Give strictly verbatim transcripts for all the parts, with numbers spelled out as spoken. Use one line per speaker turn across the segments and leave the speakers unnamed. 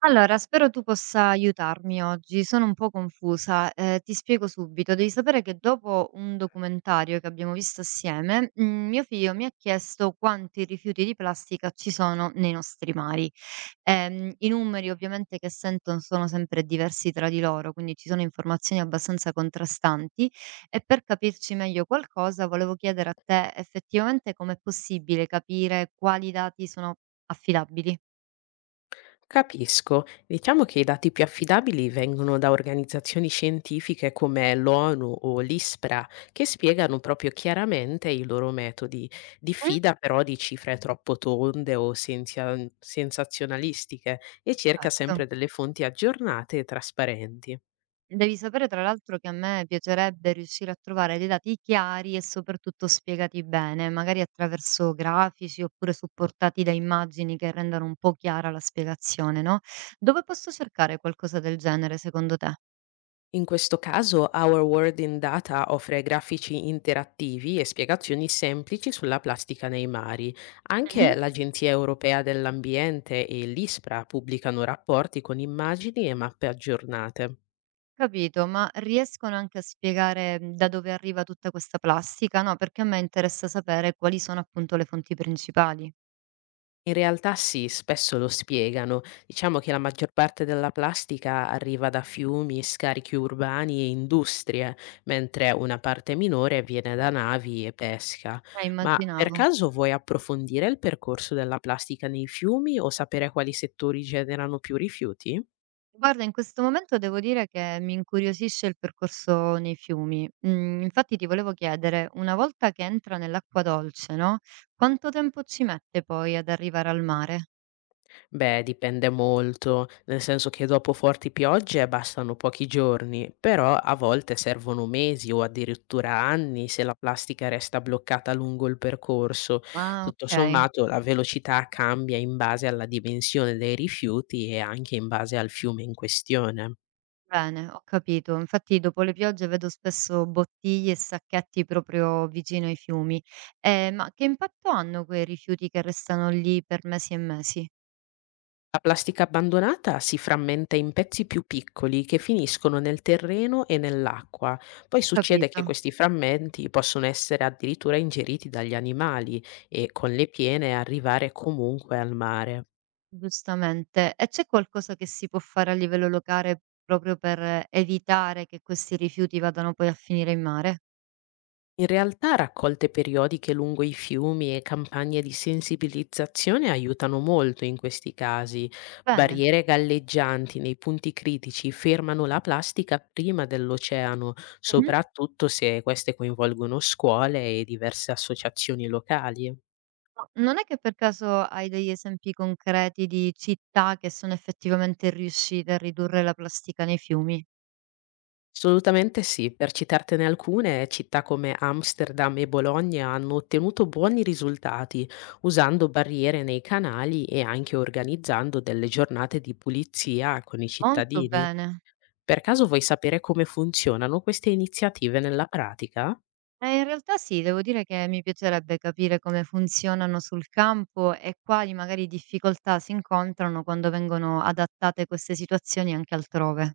Allora, spero tu possa aiutarmi oggi. Sono un po' confusa. Eh, ti spiego subito. Devi sapere che dopo un documentario che abbiamo visto assieme, mm, mio figlio mi ha chiesto quanti rifiuti di plastica ci sono nei nostri mari. Ehm, I numeri ovviamente che sento sono sempre diversi tra di loro, quindi ci sono informazioni abbastanza contrastanti e per capirci meglio qualcosa volevo chiedere a te effettivamente com'è possibile capire quali dati sono affidabili.
Capisco. Diciamo che i dati più affidabili vengono da organizzazioni scientifiche come l'O N U o l'I S P R A, che spiegano proprio chiaramente i loro metodi.
Mhm.
Diffida però di cifre troppo tonde o senzia- sensazionalistiche e cerca
Certo.
sempre delle fonti aggiornate e trasparenti.
Devi sapere tra l'altro che a me piacerebbe riuscire a trovare dei dati chiari e soprattutto spiegati bene, magari attraverso grafici oppure supportati da immagini che rendano un po' chiara la spiegazione, no? Dove posso cercare qualcosa del genere secondo te?
In questo caso, Our World in Data offre grafici interattivi e spiegazioni semplici sulla plastica nei mari. Anche
Mhm.
l'Agenzia europea dell'ambiente e l'I S P R A pubblicano rapporti con immagini e mappe aggiornate.
Capito, ma riescono anche a spiegare, mm, da dove arriva tutta questa plastica? No, perché a me interessa sapere quali sono appunto le fonti principali.
In realtà sì, spesso lo spiegano. Diciamo che la maggior parte della plastica arriva da fiumi, scarichi urbani e industrie, mentre una parte minore viene da navi e pesca.
Eh,
Ma per
immaginavo.
caso vuoi approfondire il percorso della plastica nei fiumi o sapere quali settori generano più rifiuti?
Guarda, in questo momento devo dire che mi incuriosisce il percorso nei fiumi. Mm, infatti ti volevo chiedere, una volta che entra nell'acqua dolce, no? Quanto tempo ci mette poi ad arrivare al mare?
Beh, dipende molto, nel senso che dopo forti piogge bastano pochi giorni, però a volte servono mesi o addirittura anni se la plastica resta bloccata lungo il percorso.
Ah,
Tutto
ok,
sommato, la velocità cambia in base alla dimensione dei rifiuti e anche in base al fiume in questione.
bene, ho capito. Infatti dopo le piogge vedo spesso bottiglie e sacchetti proprio vicino ai fiumi. Eh, ma che impatto hanno quei rifiuti che restano lì per mesi e mesi?
La plastica abbandonata si frammenta in pezzi più piccoli che finiscono nel terreno e nell'acqua. Poi succede che
Capito?
questi frammenti possono essere addirittura ingeriti dagli animali e con le piene arrivare comunque al mare.
Giustamente. E c'è qualcosa che si può fare a livello locale proprio per evitare che questi rifiuti vadano poi a finire in mare?
In realtà raccolte periodiche lungo i fiumi e campagne di sensibilizzazione aiutano molto in questi casi.
Bene.
Barriere galleggianti nei punti critici fermano la plastica prima dell'oceano,
Mh-mh.
soprattutto se queste coinvolgono scuole e diverse associazioni locali.
Ma non è che per caso hai degli esempi concreti di città che sono effettivamente riuscite a ridurre la plastica nei fiumi?
Assolutamente sì, per citartene alcune, città come Amsterdam e Bologna hanno ottenuto buoni risultati usando barriere nei canali e anche organizzando delle giornate di pulizia con i
Molto
cittadini.
bene.
Per caso vuoi sapere come funzionano queste iniziative nella pratica?
Eh, in realtà sì, devo dire che mi piacerebbe capire come funzionano sul campo e quali magari difficoltà si incontrano quando vengono adattate queste situazioni anche altrove.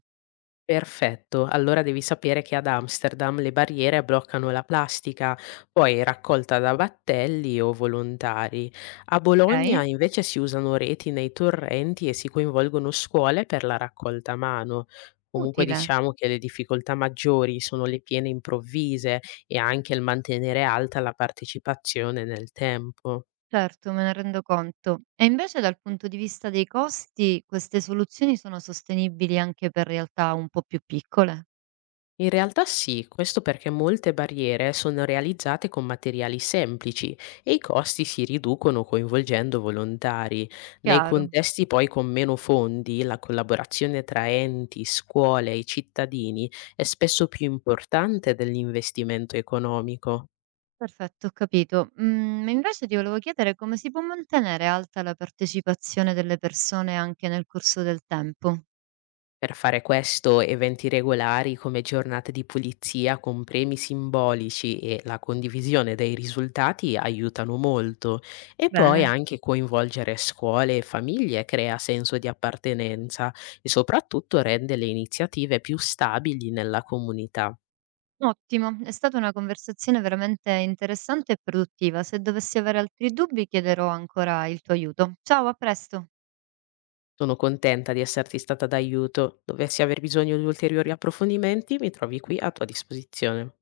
Perfetto, allora devi sapere che ad Amsterdam le barriere bloccano la plastica, poi è raccolta da battelli o volontari. A Bologna
Okay?
invece si usano reti nei torrenti e si coinvolgono scuole per la raccolta a mano. Comunque
Utile.
diciamo che le difficoltà maggiori sono le piene improvvise e anche il mantenere alta la partecipazione nel tempo.
Certo, me ne rendo conto. E invece dal punto di vista dei costi, queste soluzioni sono sostenibili anche per realtà un po' più piccole?
In realtà sì, questo perché molte barriere sono realizzate con materiali semplici e i costi si riducono coinvolgendo volontari. Nei
Chiaro,
contesti poi con meno fondi, la collaborazione tra enti, scuole e cittadini è spesso più importante dell'investimento economico.
perfetto, ho capito. Mm, invece ti volevo chiedere come si può mantenere alta la partecipazione delle persone anche nel corso del tempo.
Per fare questo, eventi regolari come giornate di pulizia con premi simbolici e la condivisione dei risultati aiutano molto e poi
Bene.
anche coinvolgere scuole e famiglie crea senso di appartenenza e soprattutto rende le iniziative più stabili nella comunità.
Ottimo, è stata una conversazione veramente interessante e produttiva. Se dovessi avere altri dubbi, chiederò ancora il tuo aiuto. Ciao, a presto.
Sono contenta di esserti stata d'aiuto. Dovessi aver bisogno di ulteriori approfondimenti, mi trovi qui a tua disposizione.